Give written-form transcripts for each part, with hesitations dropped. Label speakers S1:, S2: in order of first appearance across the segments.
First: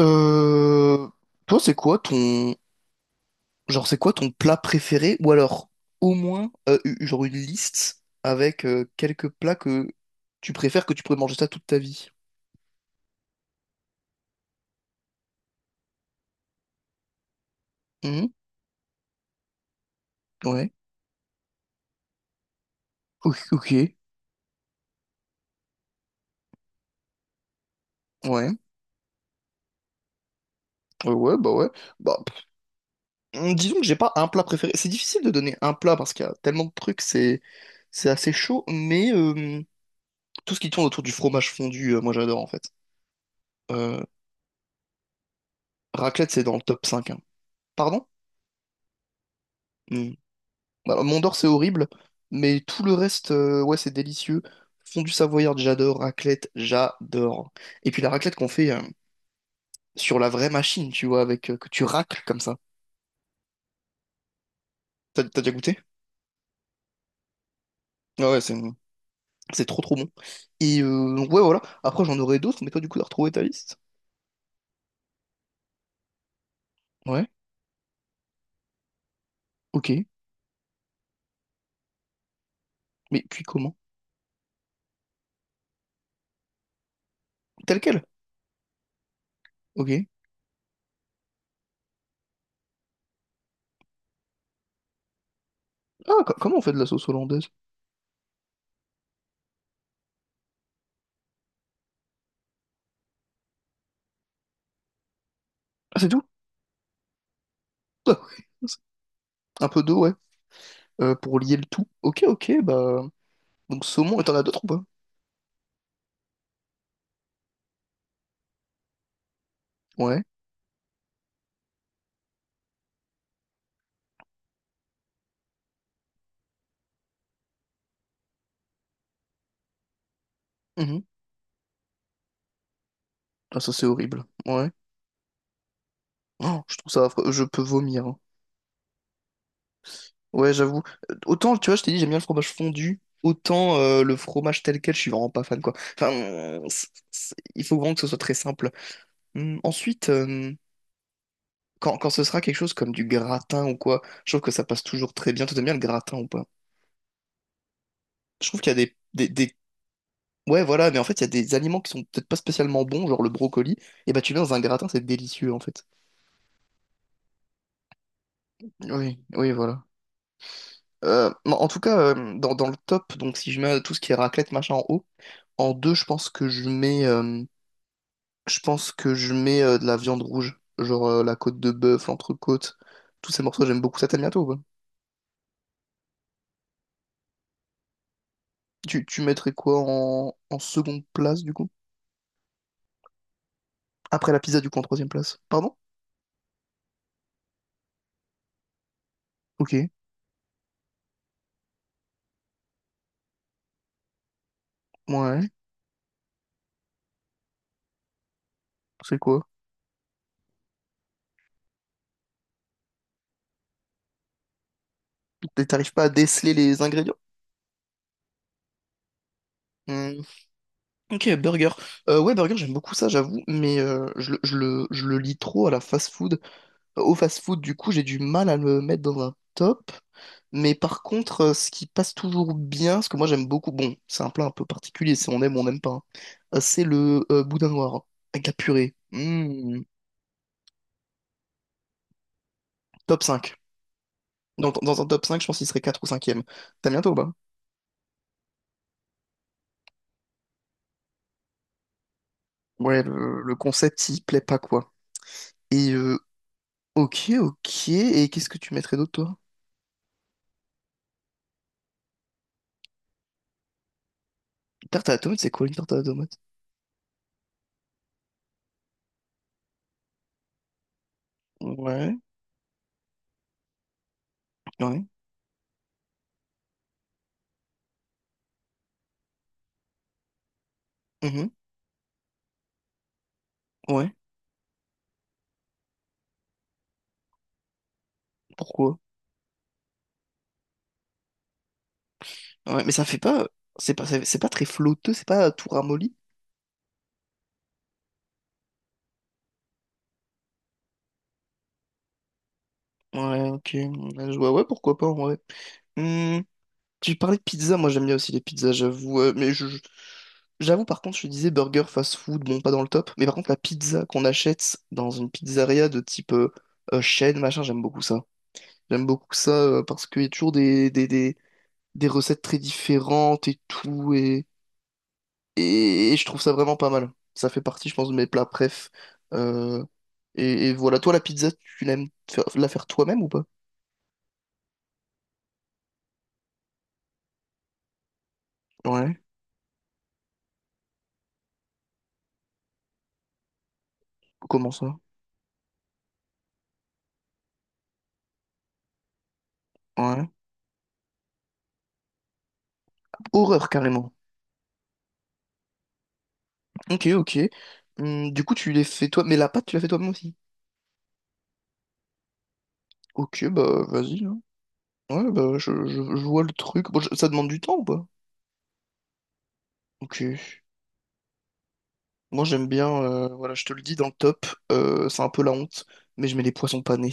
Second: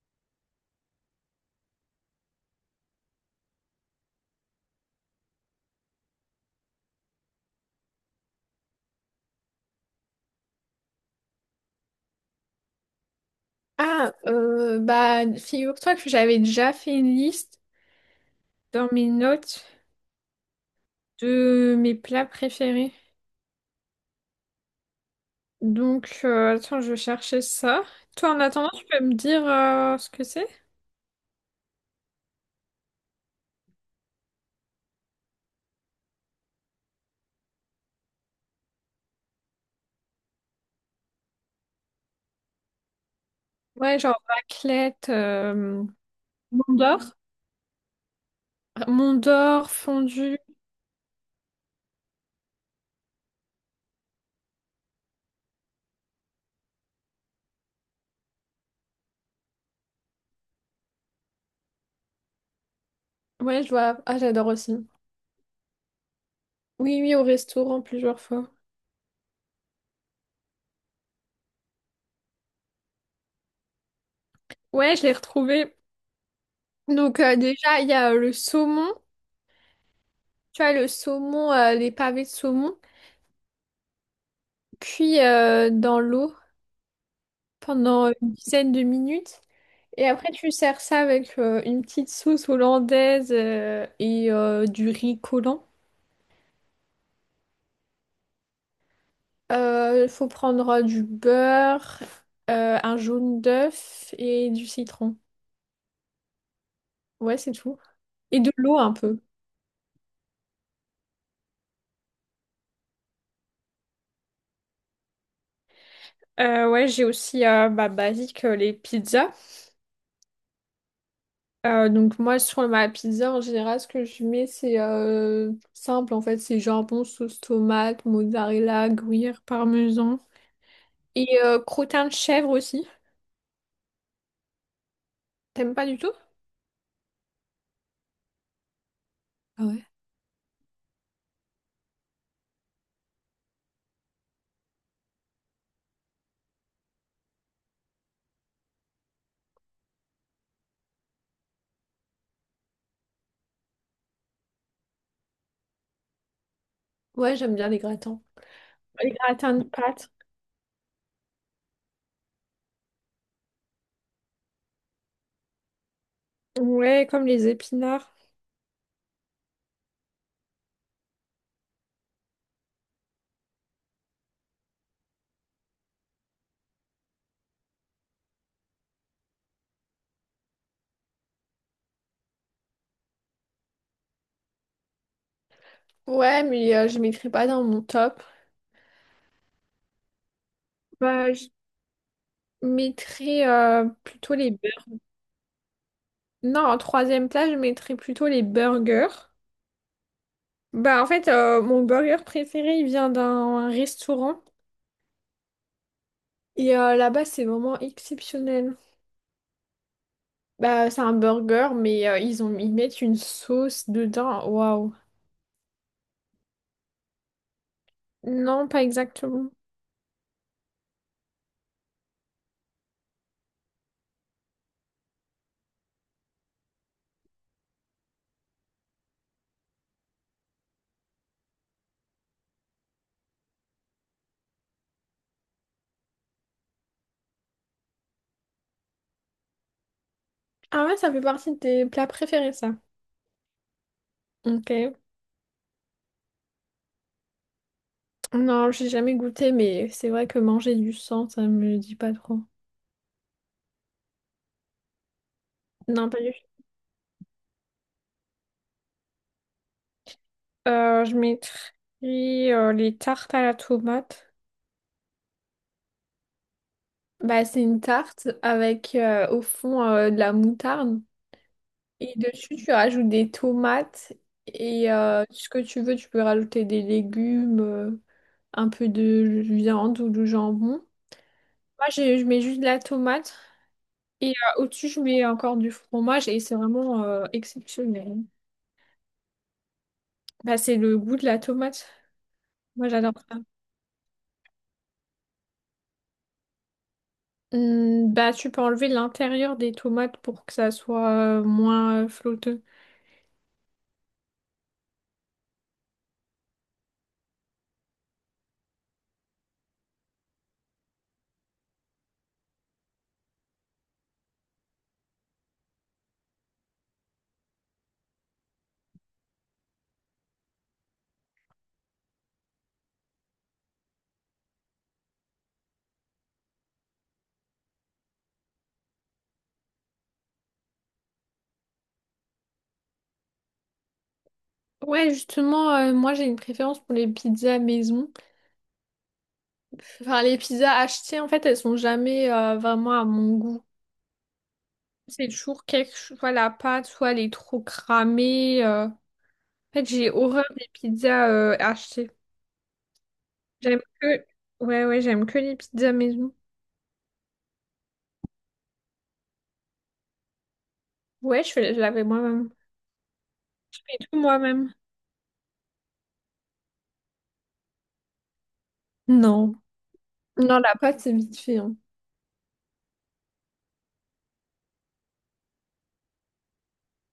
S1: Euh, toi, c'est quoi ton genre, c'est quoi ton plat préféré? Ou alors, au moins, genre une liste avec quelques plats que tu préfères que tu pourrais manger ça toute ta vie.
S2: Ah, figure-toi que j'avais déjà fait une liste
S1: Mhm,
S2: dans mes notes
S1: ouais.
S2: de mes plats préférés.
S1: Ok. Ok.
S2: Donc, attends, je vais chercher ça. Toi, en
S1: Ouais.
S2: attendant, tu peux me dire ce que c'est?
S1: Ouais, ouais. Bah, pff, disons que j'ai pas un plat préféré. C'est difficile de donner un plat parce qu'il y a tellement de trucs, c'est assez chaud. Mais tout ce qui tourne autour du fromage fondu, moi j'adore en fait.
S2: Ouais,
S1: Euh,
S2: genre raclette,
S1: raclette, c'est dans le top
S2: Mondor.
S1: cinq, hein. Pardon?
S2: Mondor,
S1: Hmm.
S2: fondu.
S1: Alors, Mondor, c'est horrible, mais tout le reste, ouais, c'est délicieux. Fondue savoyarde, j'adore. Raclette, j'adore. Et puis la raclette qu'on fait sur la vraie machine, tu vois, avec que tu racles comme ça.
S2: Ouais, je vois. Ah, j'adore aussi.
S1: T'as déjà goûté?
S2: Oui, oui, au restaurant plusieurs
S1: Ah ouais,
S2: fois.
S1: c'est trop trop bon. Et donc, ouais, voilà. Après, j'en aurais d'autres, mais toi, du coup, t'as retrouvé ta liste?
S2: Ouais, je l'ai retrouvé. Donc,
S1: Ouais,
S2: déjà, il y a le saumon.
S1: ok.
S2: Tu vois, le saumon, les pavés de saumon.
S1: Mais puis comment?
S2: Puis, dans l'eau.
S1: Tel quel?
S2: Pendant une dizaine de minutes.
S1: Ok.
S2: Et après, tu sers ça avec une petite sauce hollandaise et du riz collant.
S1: Ah, comment on fait de la sauce hollandaise?
S2: Il faut prendre du beurre, un jaune d'œuf et du citron.
S1: Ah, c'est tout?
S2: Ouais, c'est tout.
S1: Ah,
S2: Et de
S1: ouais.
S2: l'eau un peu.
S1: Un peu d'eau, ouais. Pour lier le tout. Ok, ok, bah. Donc, saumon, et t'en as d'autres ou pas?
S2: Ouais, j'ai aussi basique les pizzas.
S1: Ouais.
S2: Donc moi, sur ma pizza, en général, ce que je mets, c'est simple, en fait. C'est jambon, sauce tomate, mozzarella, gruyère, parmesan. Et crottin de chèvre aussi.
S1: Ah, ça, c'est horrible. Ouais.
S2: T'aimes pas du tout?
S1: Oh, je trouve ça affreux. Je peux vomir, hein.
S2: Ah ouais?
S1: Ouais, j'avoue. Autant, tu vois, je t'ai dit, j'aime bien le fromage fondu. Autant le fromage tel quel, je suis vraiment pas fan, quoi. Enfin, il faut vraiment que ce soit très simple. Ensuite, quand ce sera quelque chose comme du gratin ou quoi, je trouve que ça passe toujours très bien. Tu aimes bien le gratin ou pas?
S2: Ouais, j'aime bien les gratins.
S1: Je trouve qu'il y a des,
S2: Les
S1: des,
S2: gratins
S1: des-
S2: de pâtes.
S1: Ouais, voilà, mais en fait, il y a des aliments qui sont peut-être pas spécialement bons, genre le brocoli. Et bah, tu mets dans un gratin, c'est délicieux, en fait.
S2: Ouais, comme les épinards.
S1: Oui, oui, voilà. En tout cas, dans le top, donc si je mets tout ce qui est raclette, machin en haut, en deux, je pense que je mets de la viande rouge, genre la côte de bœuf, l'entrecôte, tous ces morceaux, j'aime beaucoup ça, t'aimes bien toi ou pas?
S2: Ouais, mais je mettrai pas dans mon top.
S1: Tu mettrais quoi en seconde
S2: Bah,
S1: place
S2: je
S1: du coup?
S2: mettrais
S1: Après
S2: plutôt
S1: la
S2: les
S1: pizza du coup en
S2: burgers.
S1: troisième place. Pardon?
S2: Non, en troisième place je mettrais plutôt les burgers.
S1: Ok,
S2: Bah, en fait, mon burger préféré, il vient d'un restaurant.
S1: ouais,
S2: Et là-bas, c'est vraiment exceptionnel.
S1: c'est quoi?
S2: Bah, c'est un burger, mais ils ont, ils mettent une sauce dedans. Waouh.
S1: T'arrives pas à déceler les ingrédients?
S2: Non, pas exactement.
S1: Hmm, ok, burger. Ouais, burger, j'aime beaucoup ça, j'avoue, mais je le lis trop à la fast-food. Au fast-food, du coup, j'ai du mal à le mettre dans un top. Mais par contre, ce qui passe toujours bien, ce que moi j'aime beaucoup, bon, c'est un plat un peu particulier, si on aime ou on n'aime pas, hein, c'est le boudin noir avec la purée. Mmh,
S2: Ah ouais, ça fait partie de tes plats préférés, ça.
S1: top cinq. Dans,
S2: Ok.
S1: dans un top 5 je pense qu'il serait 4 ou cinquième e T'as bientôt, bah?
S2: Non, j'ai jamais goûté, mais c'est vrai que manger du sang, ça me dit pas trop.
S1: Ouais, le concept, il plaît pas, quoi. Et
S2: Non, pas du tout.
S1: ok, ok. Et qu'est-ce que tu mettrais d'autre, toi?
S2: Je mettrais les tartes à la tomate.
S1: Tarte à la tomate, c'est quoi une tarte à la tomate?
S2: Bah, c'est une tarte avec au fond de la moutarde. Et
S1: Ouais,
S2: dessus, tu rajoutes des tomates et
S1: ouais,
S2: ce que tu veux, tu peux rajouter des légumes, un peu de viande ou du jambon.
S1: mhm,
S2: Moi, je mets juste de la tomate
S1: ouais.
S2: et au-dessus, je mets encore du fromage et c'est vraiment exceptionnel.
S1: Pourquoi?
S2: Bah, c'est le goût de la tomate.
S1: Ouais,
S2: Moi,
S1: mais ça
S2: j'adore
S1: fait
S2: ça.
S1: pas. C'est pas très flotteux, c'est pas tout ramolli.
S2: Bah, tu peux enlever l'intérieur des tomates pour que ça soit moins flotteux.
S1: Ouais, ok. Ouais, ouais, pourquoi pas, ouais. Hmm, tu parlais de pizza, moi j'aime bien aussi les pizzas, j'avoue. Mais j'avoue, par contre, je disais burger, fast-food, bon, pas dans le top. Mais par contre, la pizza qu'on achète dans une pizzeria de type chaîne, machin, j'aime beaucoup ça. J'aime beaucoup ça parce qu'il y a toujours des recettes très différentes et tout. Et je trouve ça vraiment pas mal. Ça fait partie, je pense, de mes plats préf. Euh, et voilà, toi, la pizza, la faire toi-même ou pas?
S2: Ouais, justement, moi, j'ai une préférence pour les pizzas maison.
S1: Ouais,
S2: Enfin, les pizzas achetées, en fait, elles sont jamais vraiment à mon goût.
S1: comment ça?
S2: C'est toujours quelque chose, soit la pâte, soit elle est trop cramée. En fait, j'ai
S1: Ouais.
S2: horreur des pizzas achetées.
S1: Horreur,
S2: J'aime
S1: carrément.
S2: que... Ouais, ouais, j'aime que les pizzas maison.
S1: Ok, ok. Du coup, tu les fais toi, mais la pâte, tu la fais toi-même aussi.
S2: Je l'avais moi-même.
S1: Ok, bah,
S2: Tout
S1: vas-y, hein.
S2: moi-même.
S1: Ouais, bah, je vois le truc. Bon, ça demande du temps ou pas?
S2: Non.
S1: Ok.
S2: Non, la pâte, c'est vite fait, hein.
S1: Moi, j'aime bien, voilà, je te le dis, dans le top, c'est un peu la honte, mais je mets les poissons panés.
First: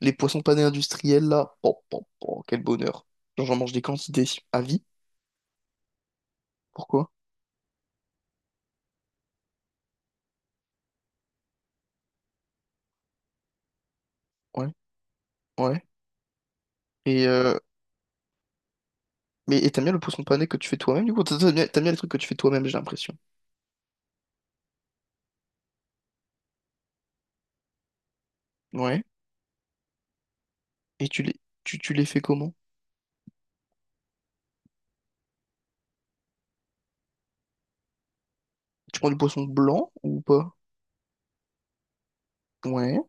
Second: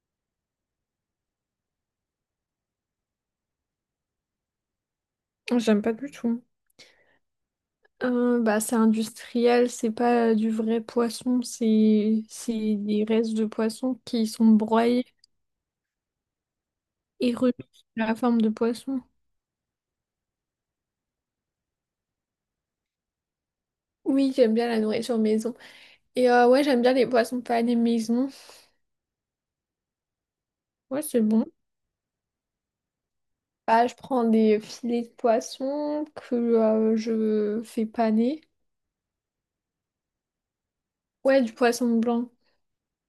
S1: Les poissons panés industriels, là, oh, oh, oh, quel bonheur. Genre, j'en mange des quantités à vie.
S2: J'aime pas du tout.
S1: Pourquoi?
S2: C'est industriel, c'est pas du vrai poisson, c'est des restes de poisson qui sont
S1: Ouais,
S2: broyés
S1: ouais. Et,
S2: et remis
S1: euh,
S2: sous la forme de poisson.
S1: mais t'aimes bien le poisson pané que tu fais toi-même, du coup? T'aimes bien les trucs que tu fais toi-même, j'ai l'impression.
S2: Oui, j'aime bien la nourriture maison. Et ouais, j'aime bien les poissons panés maison.
S1: Ouais.
S2: Ouais,
S1: Et
S2: c'est
S1: tu les,
S2: bon.
S1: tu, tu les fais comment?
S2: Bah, je prends des filets de poisson que je fais paner.
S1: Tu prends du poisson blanc ou pas?
S2: Ouais, du poisson blanc.
S1: Ouais.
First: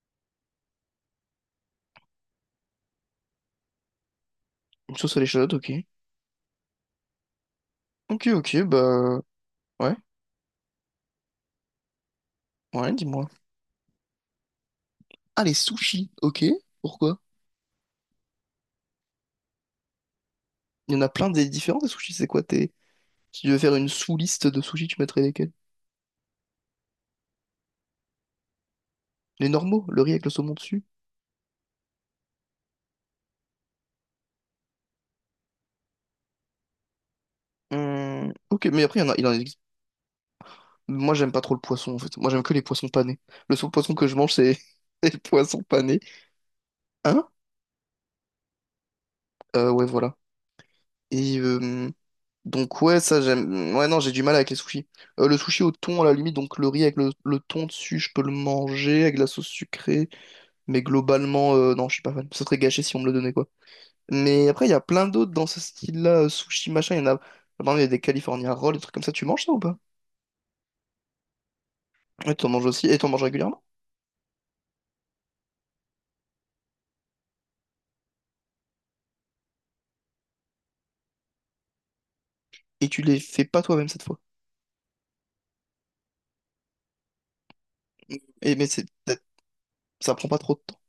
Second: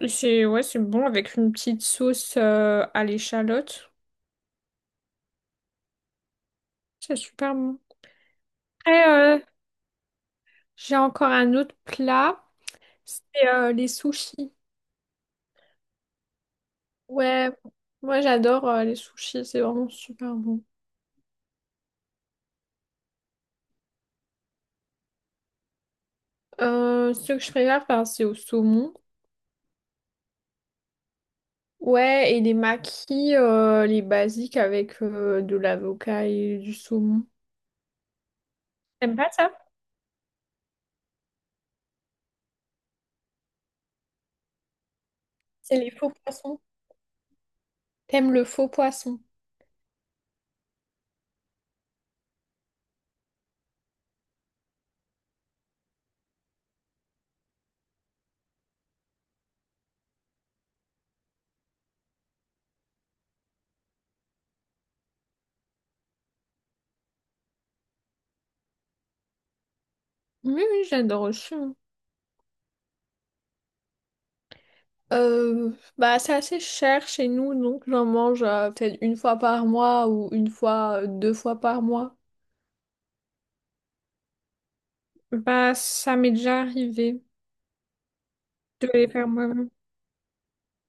S2: Et c'est ouais, c'est bon avec une petite sauce à l'échalote.
S1: Une sauce à l'échalote, ok.
S2: C'est super bon.
S1: Ok, ok,
S2: Après,
S1: bah,
S2: euh,
S1: ouais,
S2: j'ai encore un autre plat.
S1: ouais,
S2: C'est
S1: dis-moi.
S2: les sushis.
S1: Ah, les sushis, ok. Pourquoi?
S2: Ouais, moi j'adore les sushis, c'est vraiment super bon.
S1: Il y en a plein des différents des sushis, c'est quoi? T'es Si tu devais faire une sous-liste de sushis, tu mettrais lesquels?
S2: Ce que je préfère faire, c'est au saumon.
S1: Les normaux, le riz avec le saumon dessus?
S2: Ouais, et les makis, les basiques avec de l'avocat et du saumon.
S1: Ok, mais après, il y en a,
S2: T'aimes
S1: il
S2: pas
S1: en
S2: ça?
S1: existe. Moi, j'aime pas trop le poisson, en fait. Moi, j'aime que les poissons panés. Le seul poisson que je mange, c'est les poissons
S2: C'est les
S1: panés.
S2: faux poissons.
S1: Hein?
S2: T'aimes le faux poisson?
S1: Ouais, voilà. Et donc, ouais, ça, j'aime. Ouais, non, j'ai du mal avec les sushis. Le sushi au thon, à la limite, donc le riz avec le thon dessus, je peux le manger avec de la sauce sucrée. Mais globalement, non, je suis pas fan. Ça serait gâché si on me le donnait, quoi. Mais après, il y a plein d'autres dans ce style-là, sushi, machin. Il y en a, par exemple, il y a des California Rolls, des trucs comme ça. Tu manges ça ou pas?
S2: Oui, oui, j'adore aussi, hein.
S1: Ouais, t'en manges aussi, et t'en manges régulièrement.
S2: Euh, c'est assez cher chez nous, donc j'en mange peut-être une fois par mois ou une fois, 2 fois par mois.
S1: Et tu les fais pas toi-même cette fois.
S2: Bah, ça m'est déjà arrivé
S1: Et mais
S2: de les faire moi.
S1: ça prend pas trop de temps.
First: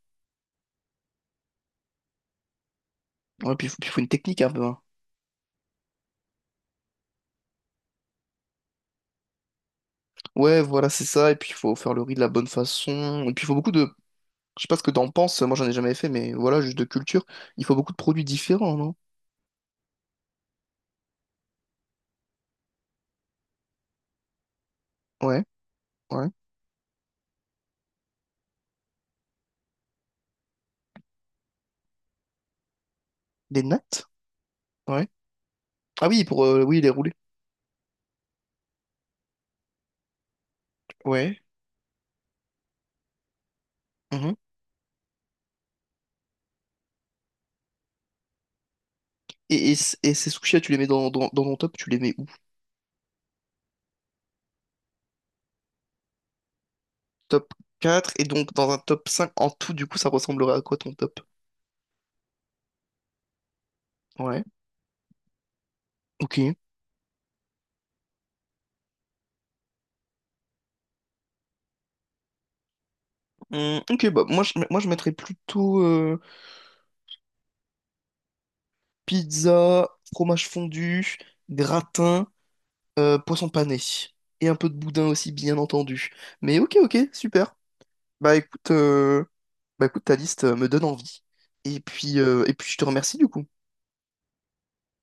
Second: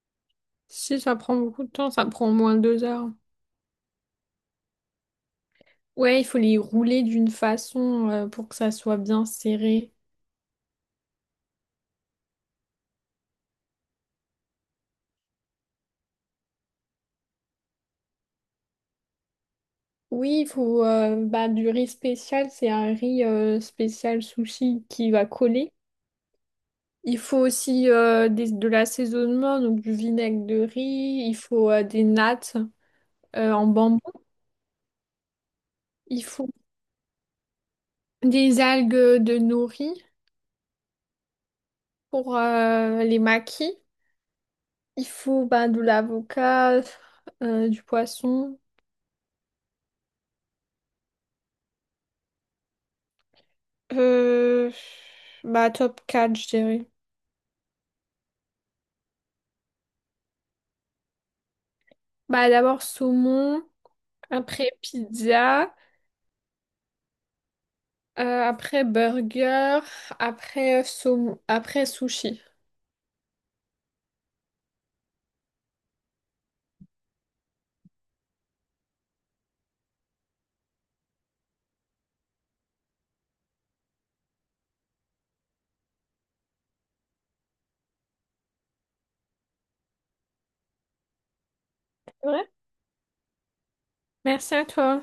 S2: Si ça prend beaucoup de temps, ça prend au moins 2 heures.
S1: Ouais, puis faut une technique un peu, hein.
S2: Ouais, il faut les rouler d'une façon pour que ça soit bien serré.
S1: Ouais, voilà, c'est ça. Et puis il faut faire le riz de la bonne façon. Et puis il faut beaucoup de. Je sais pas ce que t'en penses, moi j'en ai jamais fait, mais voilà, juste de culture. Il faut beaucoup de produits différents, non?
S2: Oui, il faut du riz spécial, c'est un riz spécial sushi qui va
S1: Ouais,
S2: coller.
S1: ouais.
S2: Il faut aussi de l'assaisonnement, donc du vinaigre de riz, il faut des nattes
S1: Des
S2: en bambou,
S1: nattes? Ouais. Ah oui,
S2: il
S1: pour
S2: faut
S1: oui, les rouler.
S2: des algues de nori
S1: Ouais.
S2: pour les makis. Il faut bah, de l'avocat, du poisson.
S1: Et ces sushis tu les mets dans ton top, tu les mets où?
S2: Euh, top 4 je dirais.
S1: Top 4 et donc dans un top 5 en tout, du coup, ça ressemblerait à quoi ton top?
S2: Bah, d'abord saumon,
S1: Ouais,
S2: après pizza,
S1: ok.
S2: après burger, après saumon, après sushi.
S1: Ok, bah moi je mettrais plutôt pizza, fromage fondu, gratin, poisson pané. Et un peu de boudin aussi, bien entendu. Mais ok, ok, super. Bah écoute, euh, bah, écoute ta liste me donne envie. Et puis, euh,
S2: Ouais.
S1: et puis je te remercie du coup.
S2: Merci à toi.